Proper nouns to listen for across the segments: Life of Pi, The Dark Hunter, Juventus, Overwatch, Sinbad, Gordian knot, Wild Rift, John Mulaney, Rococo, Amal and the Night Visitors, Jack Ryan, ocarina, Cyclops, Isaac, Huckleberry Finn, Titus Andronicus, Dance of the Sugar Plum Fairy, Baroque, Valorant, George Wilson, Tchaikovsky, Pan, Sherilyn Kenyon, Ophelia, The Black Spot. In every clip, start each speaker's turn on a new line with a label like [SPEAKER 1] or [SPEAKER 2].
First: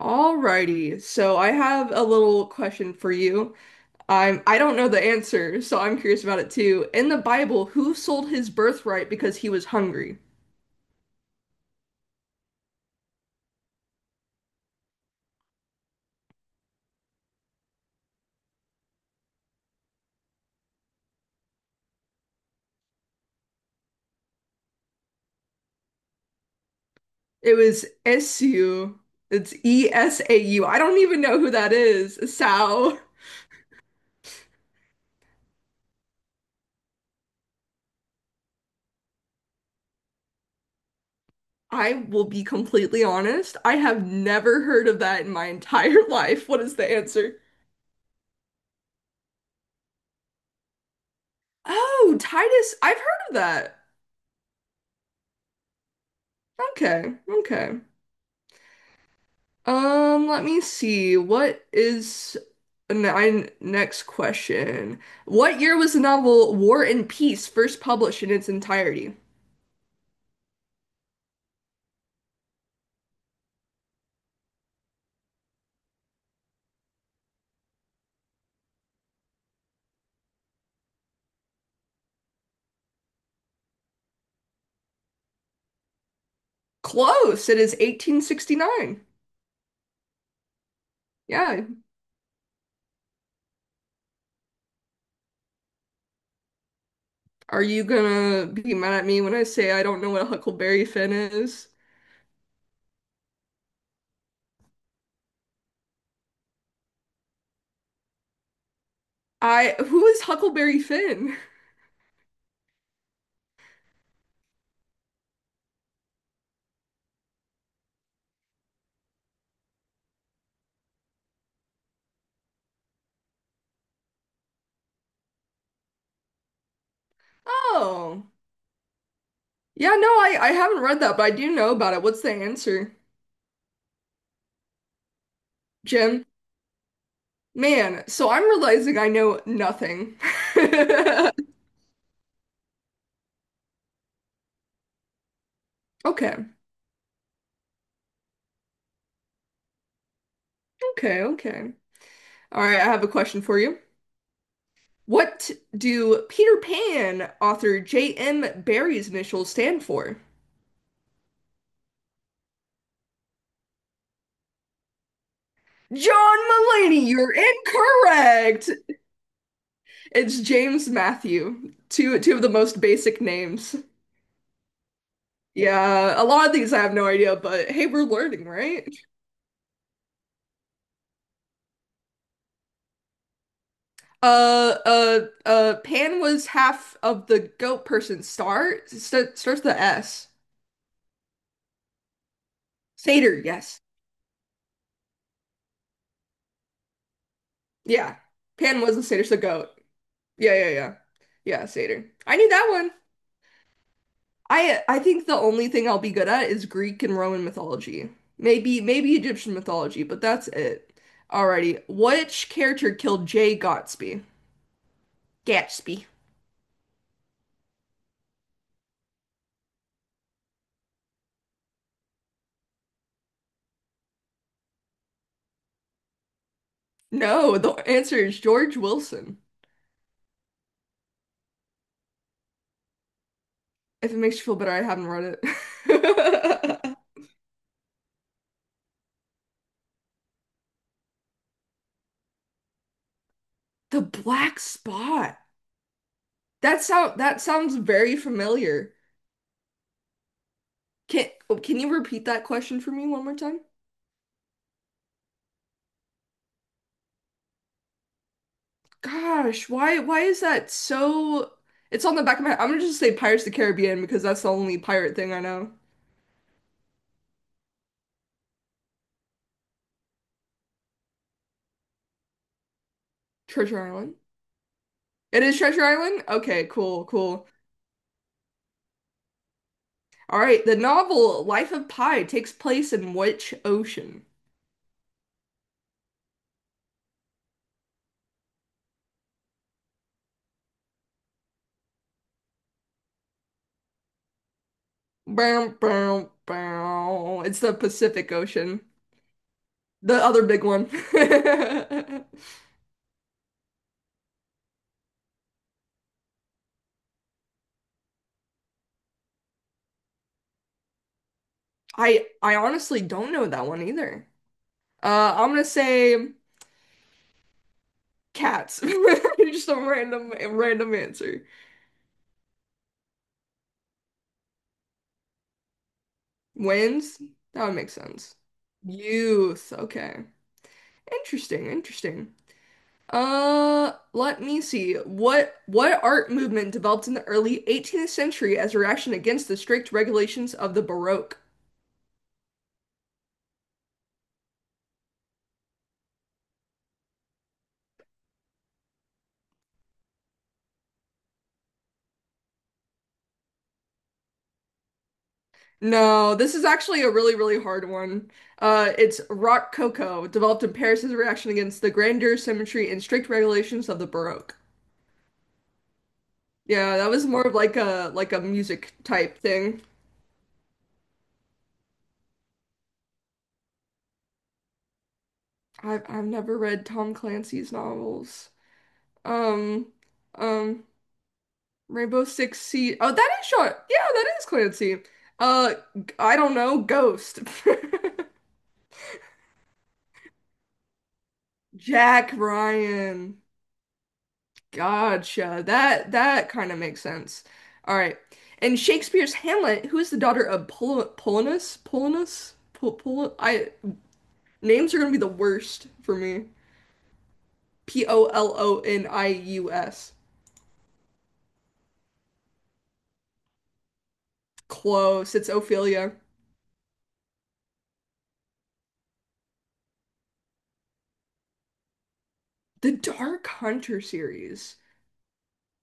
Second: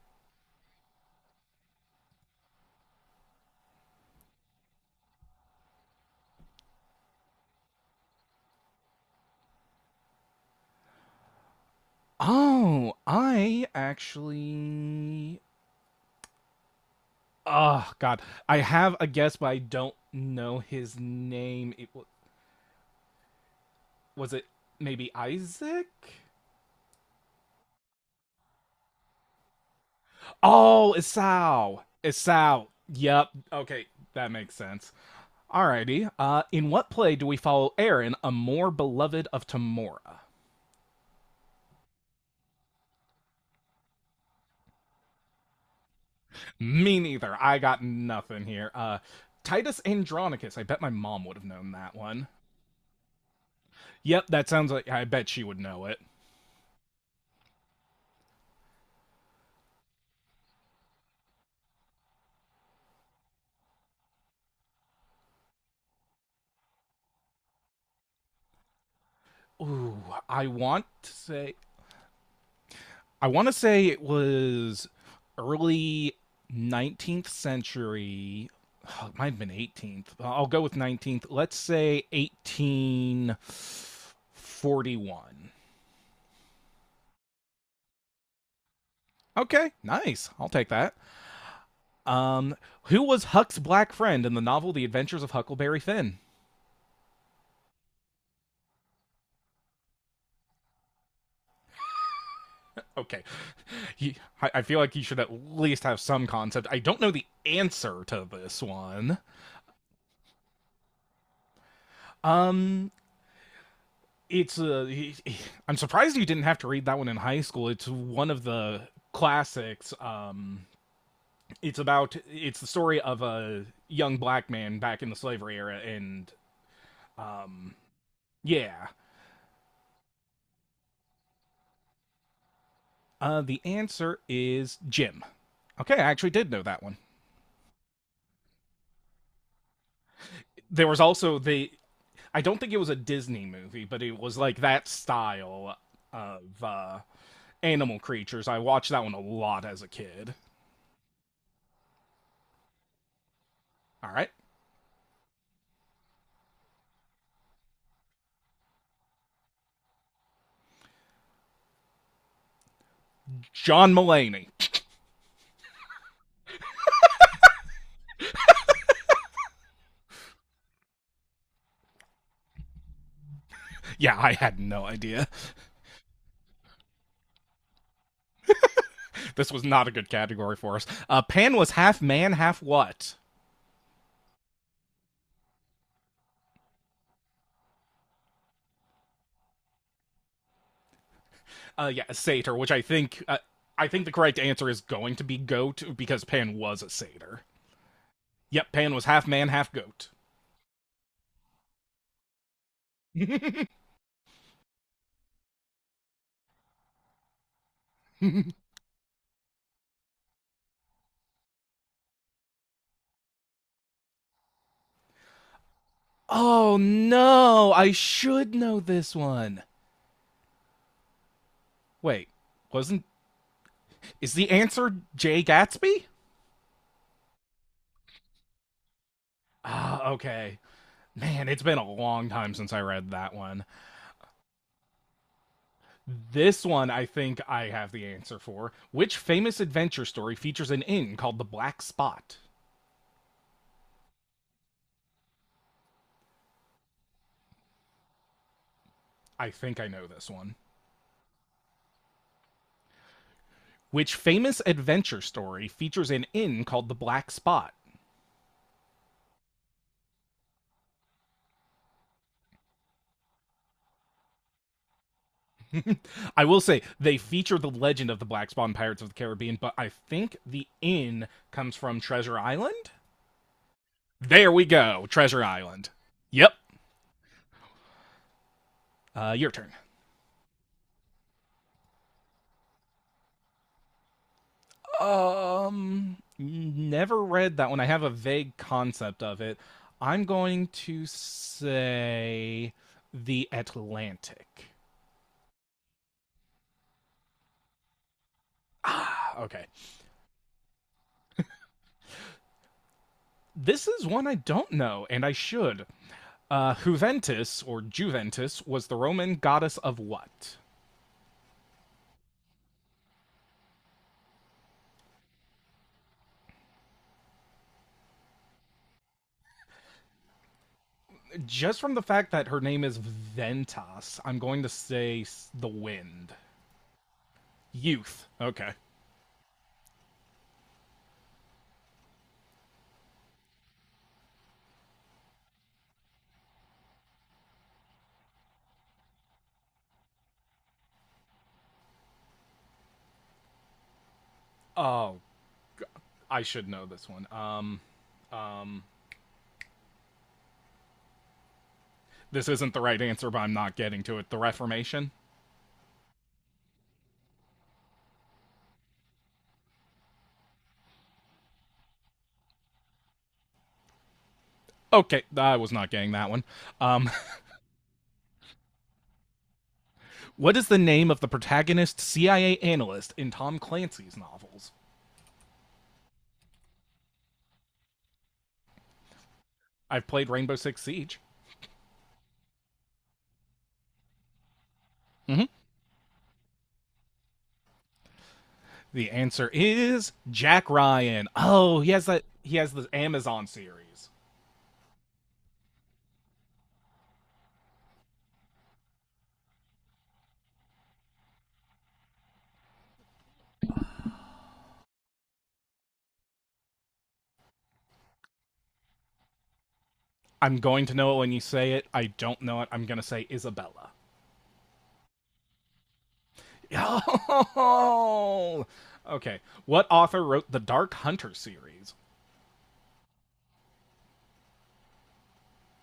[SPEAKER 1] Alrighty, so I have a little question for you. I don't know the answer, so I'm curious about it too. In the Bible, who sold his birthright because he was hungry?
[SPEAKER 2] Oh, I actually. Oh God, I have a guess, but I don't know his name. Was it maybe Isaac?
[SPEAKER 1] It was Esau. It's Esau. I
[SPEAKER 2] Oh,
[SPEAKER 1] don't even know who that
[SPEAKER 2] Esau.
[SPEAKER 1] is.
[SPEAKER 2] Esau.
[SPEAKER 1] Esau.
[SPEAKER 2] Yep. Okay, that makes sense. Alrighty. In what play do we follow Aaron, a more beloved of Tamora?
[SPEAKER 1] I will be completely honest. I have never heard of that in my entire life. What is the
[SPEAKER 2] Me neither.
[SPEAKER 1] answer?
[SPEAKER 2] I got nothing here. Titus Andronicus. I bet my mom would have known that
[SPEAKER 1] Oh,
[SPEAKER 2] one.
[SPEAKER 1] Titus. I've heard of that.
[SPEAKER 2] Yep, that sounds like I bet she would know it.
[SPEAKER 1] Okay. Okay. Let me see. What is nine next question? What year was the novel War and Peace first published in its entirety?
[SPEAKER 2] Ooh, I want to say I want to say it was early 19th century. Oh, it might have been 18th. I'll go with 19th. Let's say 1841.
[SPEAKER 1] Close. It is 1869.
[SPEAKER 2] Okay, nice. I'll take that.
[SPEAKER 1] Yeah.
[SPEAKER 2] Um, who was Huck's black friend in the novel The Adventures of Huckleberry Finn?
[SPEAKER 1] Are you gonna be mad at me when I say I don't know what a Huckleberry Finn is?
[SPEAKER 2] Okay, he, I feel like he should at least have some concept. I don't know the answer to this one.
[SPEAKER 1] I who is Huckleberry Finn?
[SPEAKER 2] Um, it's a. I'm surprised you didn't have to read that one in high school. It's one of the classics. It's about it's the story of a young black man back in the slavery era, and um,
[SPEAKER 1] Oh.
[SPEAKER 2] yeah,
[SPEAKER 1] Yeah, no, I haven't read that, but I do know about it. What's the answer,
[SPEAKER 2] the answer is Jim. Okay, I
[SPEAKER 1] Jim?
[SPEAKER 2] actually did know that one.
[SPEAKER 1] Man, so I'm realizing I know nothing.
[SPEAKER 2] There was also the. I don't think it was a Disney movie, but it was like that style
[SPEAKER 1] Okay,
[SPEAKER 2] of animal creatures. I watched that one a lot as a kid.
[SPEAKER 1] okay, okay. All right, I have a question for you.
[SPEAKER 2] All right,
[SPEAKER 1] What do Peter Pan author J.M. Barrie's initials stand for?
[SPEAKER 2] John Mulaney.
[SPEAKER 1] John Mulaney, you're incorrect. It's James Matthew. Two of the most basic names.
[SPEAKER 2] Yeah, I had no idea.
[SPEAKER 1] Yeah, a lot of these I have no idea, but hey, we're learning, right?
[SPEAKER 2] This was not a good category for us. Pan was half man, half what?
[SPEAKER 1] Uh, uh, Pan was half of the goat person. Starts with the S.
[SPEAKER 2] Yeah, a satyr, which
[SPEAKER 1] Satyr, yes.
[SPEAKER 2] I think the correct answer is going to be goat because Pan was a satyr.
[SPEAKER 1] Yeah.
[SPEAKER 2] Yep,
[SPEAKER 1] Pan
[SPEAKER 2] Pan
[SPEAKER 1] was the
[SPEAKER 2] was
[SPEAKER 1] satyr,
[SPEAKER 2] half
[SPEAKER 1] it's a
[SPEAKER 2] man,
[SPEAKER 1] goat.
[SPEAKER 2] half goat.
[SPEAKER 1] Yeah, yeah, yeah. Yeah, satyr. I need that one. I think the only thing I'll be good at is Greek and Roman mythology. Maybe Egyptian mythology, but that's it. Alrighty. Which character killed Jay Gatsby? Gatsby.
[SPEAKER 2] Oh no, I should know this one. Wait, wasn't is the answer Jay Gatsby?
[SPEAKER 1] No, the answer is George Wilson.
[SPEAKER 2] Okay. Man, it's been a long time since I read that one.
[SPEAKER 1] If it makes you feel better, I haven't read
[SPEAKER 2] This
[SPEAKER 1] it.
[SPEAKER 2] one, I think I have the answer for. Which famous adventure story features an inn called the Black Spot?
[SPEAKER 1] The Black Spot. That sounds very familiar.
[SPEAKER 2] I think I know this one.
[SPEAKER 1] Can oh, can you repeat that question for me one more time?
[SPEAKER 2] Which famous adventure story features an inn called the Black Spot?
[SPEAKER 1] Gosh, why is that so? It's on the back of my. I'm gonna just say Pirates of the Caribbean because that's the only pirate thing I know.
[SPEAKER 2] I will say they feature the legend of the Black Spot in Pirates of the Caribbean, but I think the inn comes from Treasure Island.
[SPEAKER 1] Treasure Island.
[SPEAKER 2] There we go,
[SPEAKER 1] It
[SPEAKER 2] Treasure
[SPEAKER 1] is Treasure
[SPEAKER 2] Island.
[SPEAKER 1] Island?
[SPEAKER 2] Yep.
[SPEAKER 1] Okay, cool, cool.
[SPEAKER 2] Your turn.
[SPEAKER 1] All right, the novel Life of Pi takes place in which ocean?
[SPEAKER 2] Never read that one. I have a vague concept of it. I'm going to say the Atlantic.
[SPEAKER 1] Bow, bow, bow. It's the Pacific Ocean.
[SPEAKER 2] Ah, okay.
[SPEAKER 1] The other big one.
[SPEAKER 2] This is one I don't know, and I should. Juventus, or Juventus, was the Roman goddess of what?
[SPEAKER 1] I honestly don't know that one either. I'm gonna say cats. Just a random answer.
[SPEAKER 2] Just from the fact that her name is Ventas, I'm going to say the wind.
[SPEAKER 1] Wins? That would make
[SPEAKER 2] Youth.
[SPEAKER 1] sense.
[SPEAKER 2] Okay.
[SPEAKER 1] Youth. Okay. Interesting, interesting. Let me see. What art movement developed in the early 18th century as a reaction against the strict regulations of the Baroque?
[SPEAKER 2] I should know this one. This isn't the right answer, but I'm not getting to it. The Reformation?
[SPEAKER 1] No, this is actually a really, really hard one. It's Rococo, developed in Paris as a reaction against the grandeur, symmetry, and strict regulations of the Baroque.
[SPEAKER 2] Okay, I was not getting that one.
[SPEAKER 1] Yeah,
[SPEAKER 2] Um,
[SPEAKER 1] that was more of like a music type thing.
[SPEAKER 2] what is the name of the protagonist CIA analyst in Tom Clancy's novels?
[SPEAKER 1] I've never read Tom Clancy's novels. Um,
[SPEAKER 2] I've played Rainbow Six
[SPEAKER 1] um,
[SPEAKER 2] Siege.
[SPEAKER 1] Rainbow Six Siege. Oh, that is short. Yeah, that is Clancy.
[SPEAKER 2] Mm-hmm.
[SPEAKER 1] Uh, I don't know. Ghost.
[SPEAKER 2] The answer is Jack Ryan. Oh, he has that.
[SPEAKER 1] Jack
[SPEAKER 2] He has the
[SPEAKER 1] Ryan.
[SPEAKER 2] Amazon series.
[SPEAKER 1] Gotcha. That kind of makes sense. All right. And Shakespeare's Hamlet, who is the daughter of Polonus? Polonus? Pol Pol I names are gonna be the worst for me. Polonius.
[SPEAKER 2] I'm going to know it when you say it. I don't know it. I'm going to say Isabella.
[SPEAKER 1] Close. It's Ophelia.
[SPEAKER 2] Oh. Okay. What author wrote the Dark Hunter series?
[SPEAKER 1] The Dark Hunter series.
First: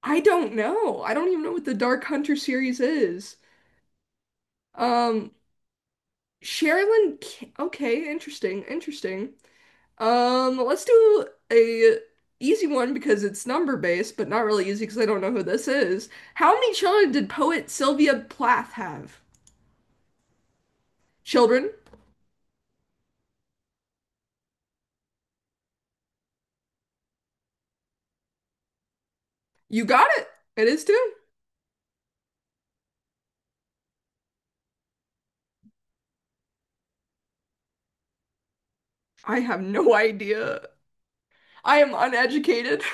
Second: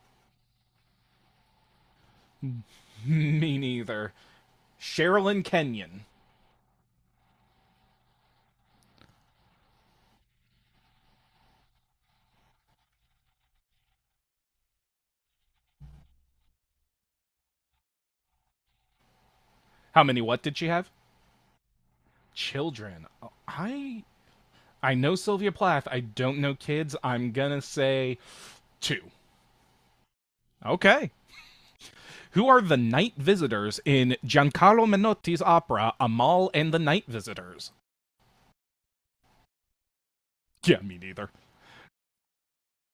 [SPEAKER 1] I don't know. I don't even know what the Dark Hunter series is.
[SPEAKER 2] Me neither.
[SPEAKER 1] Um,
[SPEAKER 2] Sherilyn Kenyon.
[SPEAKER 1] Sherilyn. K- Okay, interesting, interesting. Let's do a easy one because it's number based, but not really easy because I don't know who this is. How many children did poet Sylvia Plath have?
[SPEAKER 2] How many what did she have?
[SPEAKER 1] Children?
[SPEAKER 2] Children. Oh, I know Sylvia Plath. I don't know kids. I'm gonna say two.
[SPEAKER 1] You got it. It is
[SPEAKER 2] Okay.
[SPEAKER 1] 2.
[SPEAKER 2] Who are the night visitors in Giancarlo Menotti's opera Amal and the Night Visitors?
[SPEAKER 1] I have no idea.
[SPEAKER 2] Yeah, me neither.
[SPEAKER 1] I am uneducated.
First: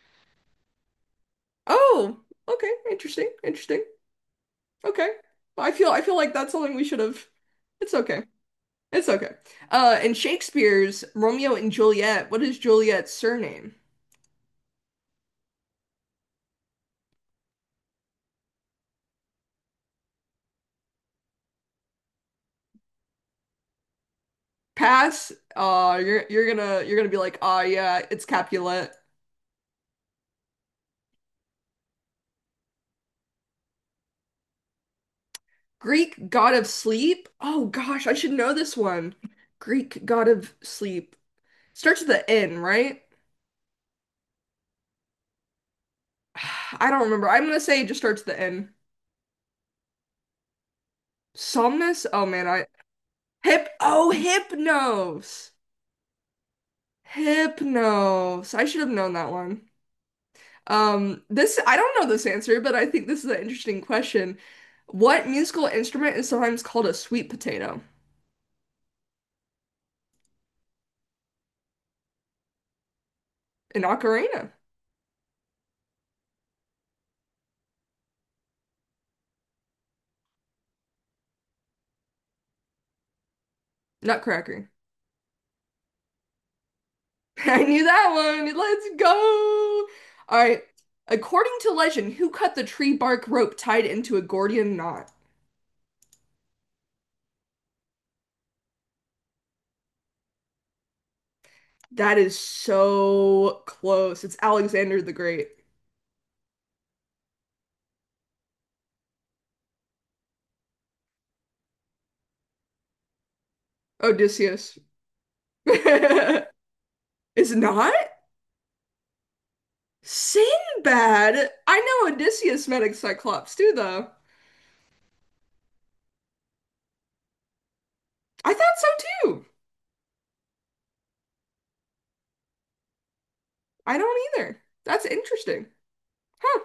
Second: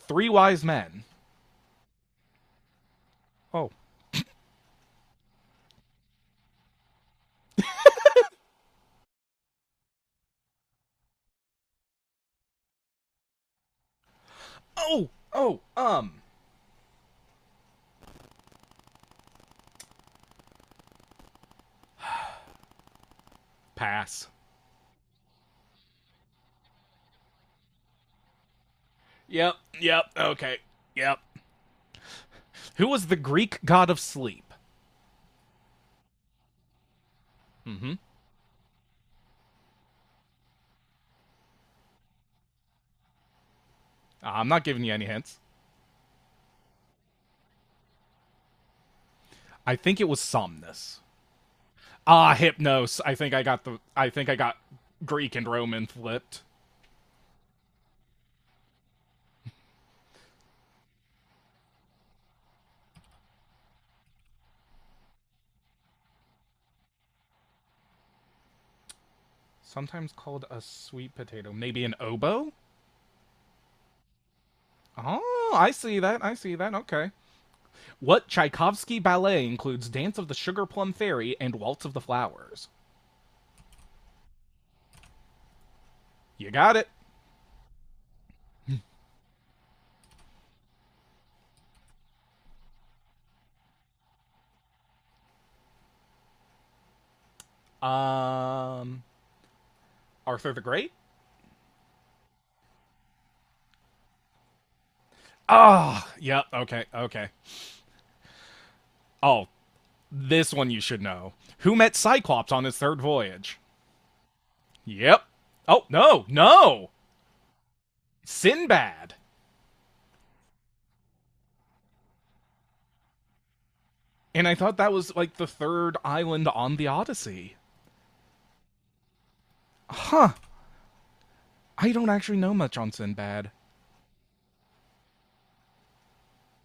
[SPEAKER 2] Three wise men.
[SPEAKER 1] Oh, okay, interesting,
[SPEAKER 2] Oh.
[SPEAKER 1] interesting. Okay. I feel like that's something we should have. It's okay. It's okay. In Shakespeare's Romeo and Juliet, what is Juliet's surname?
[SPEAKER 2] Oh, pass.
[SPEAKER 1] Pass. You're gonna be like, ah, yeah, it's Capulet.
[SPEAKER 2] Yep, yep, okay, yep. Who was the Greek god of sleep?
[SPEAKER 1] Greek god of sleep. Oh
[SPEAKER 2] Mm-hmm.
[SPEAKER 1] gosh, I should know this one. Greek god of sleep starts with the N, right?
[SPEAKER 2] I'm not giving you any hints.
[SPEAKER 1] I don't remember. I'm gonna say it just starts with the N.
[SPEAKER 2] I think it was Somnus.
[SPEAKER 1] Somnus. Oh
[SPEAKER 2] Ah,
[SPEAKER 1] man, I
[SPEAKER 2] Hypnos. I think I got
[SPEAKER 1] hip.
[SPEAKER 2] the. I
[SPEAKER 1] Oh,
[SPEAKER 2] think I got Greek and
[SPEAKER 1] Hypnos.
[SPEAKER 2] Roman flipped.
[SPEAKER 1] Hypnos. I should have known that one. This I don't know this answer, but I think this is an interesting question. What musical instrument is sometimes called a sweet potato?
[SPEAKER 2] Sometimes called a sweet potato. Maybe an oboe?
[SPEAKER 1] An ocarina,
[SPEAKER 2] Oh, I see that. I see that. Okay. What Tchaikovsky ballet includes Dance of the Sugar Plum Fairy and Waltz of the Flowers?
[SPEAKER 1] nutcracker.
[SPEAKER 2] You got it.
[SPEAKER 1] I knew that one. Let's go. All right. According to legend, who cut the tree bark rope tied into a Gordian knot?
[SPEAKER 2] Um, Arthur the Great?
[SPEAKER 1] That is so close. It's Alexander the Great.
[SPEAKER 2] Ah, oh, yep. Yeah, okay, okay. Oh, this one you should know. Who met Cyclops on his third voyage?
[SPEAKER 1] Odysseus.
[SPEAKER 2] Yep. Oh, no, no.
[SPEAKER 1] It's not?
[SPEAKER 2] Sinbad.
[SPEAKER 1] Sinbad. I know Odysseus met a Cyclops too, though.
[SPEAKER 2] And I thought that was like the third island on the Odyssey.
[SPEAKER 1] I thought so too.
[SPEAKER 2] Huh. I don't actually know much on Sinbad.
[SPEAKER 1] I don't either. That's interesting. Huh.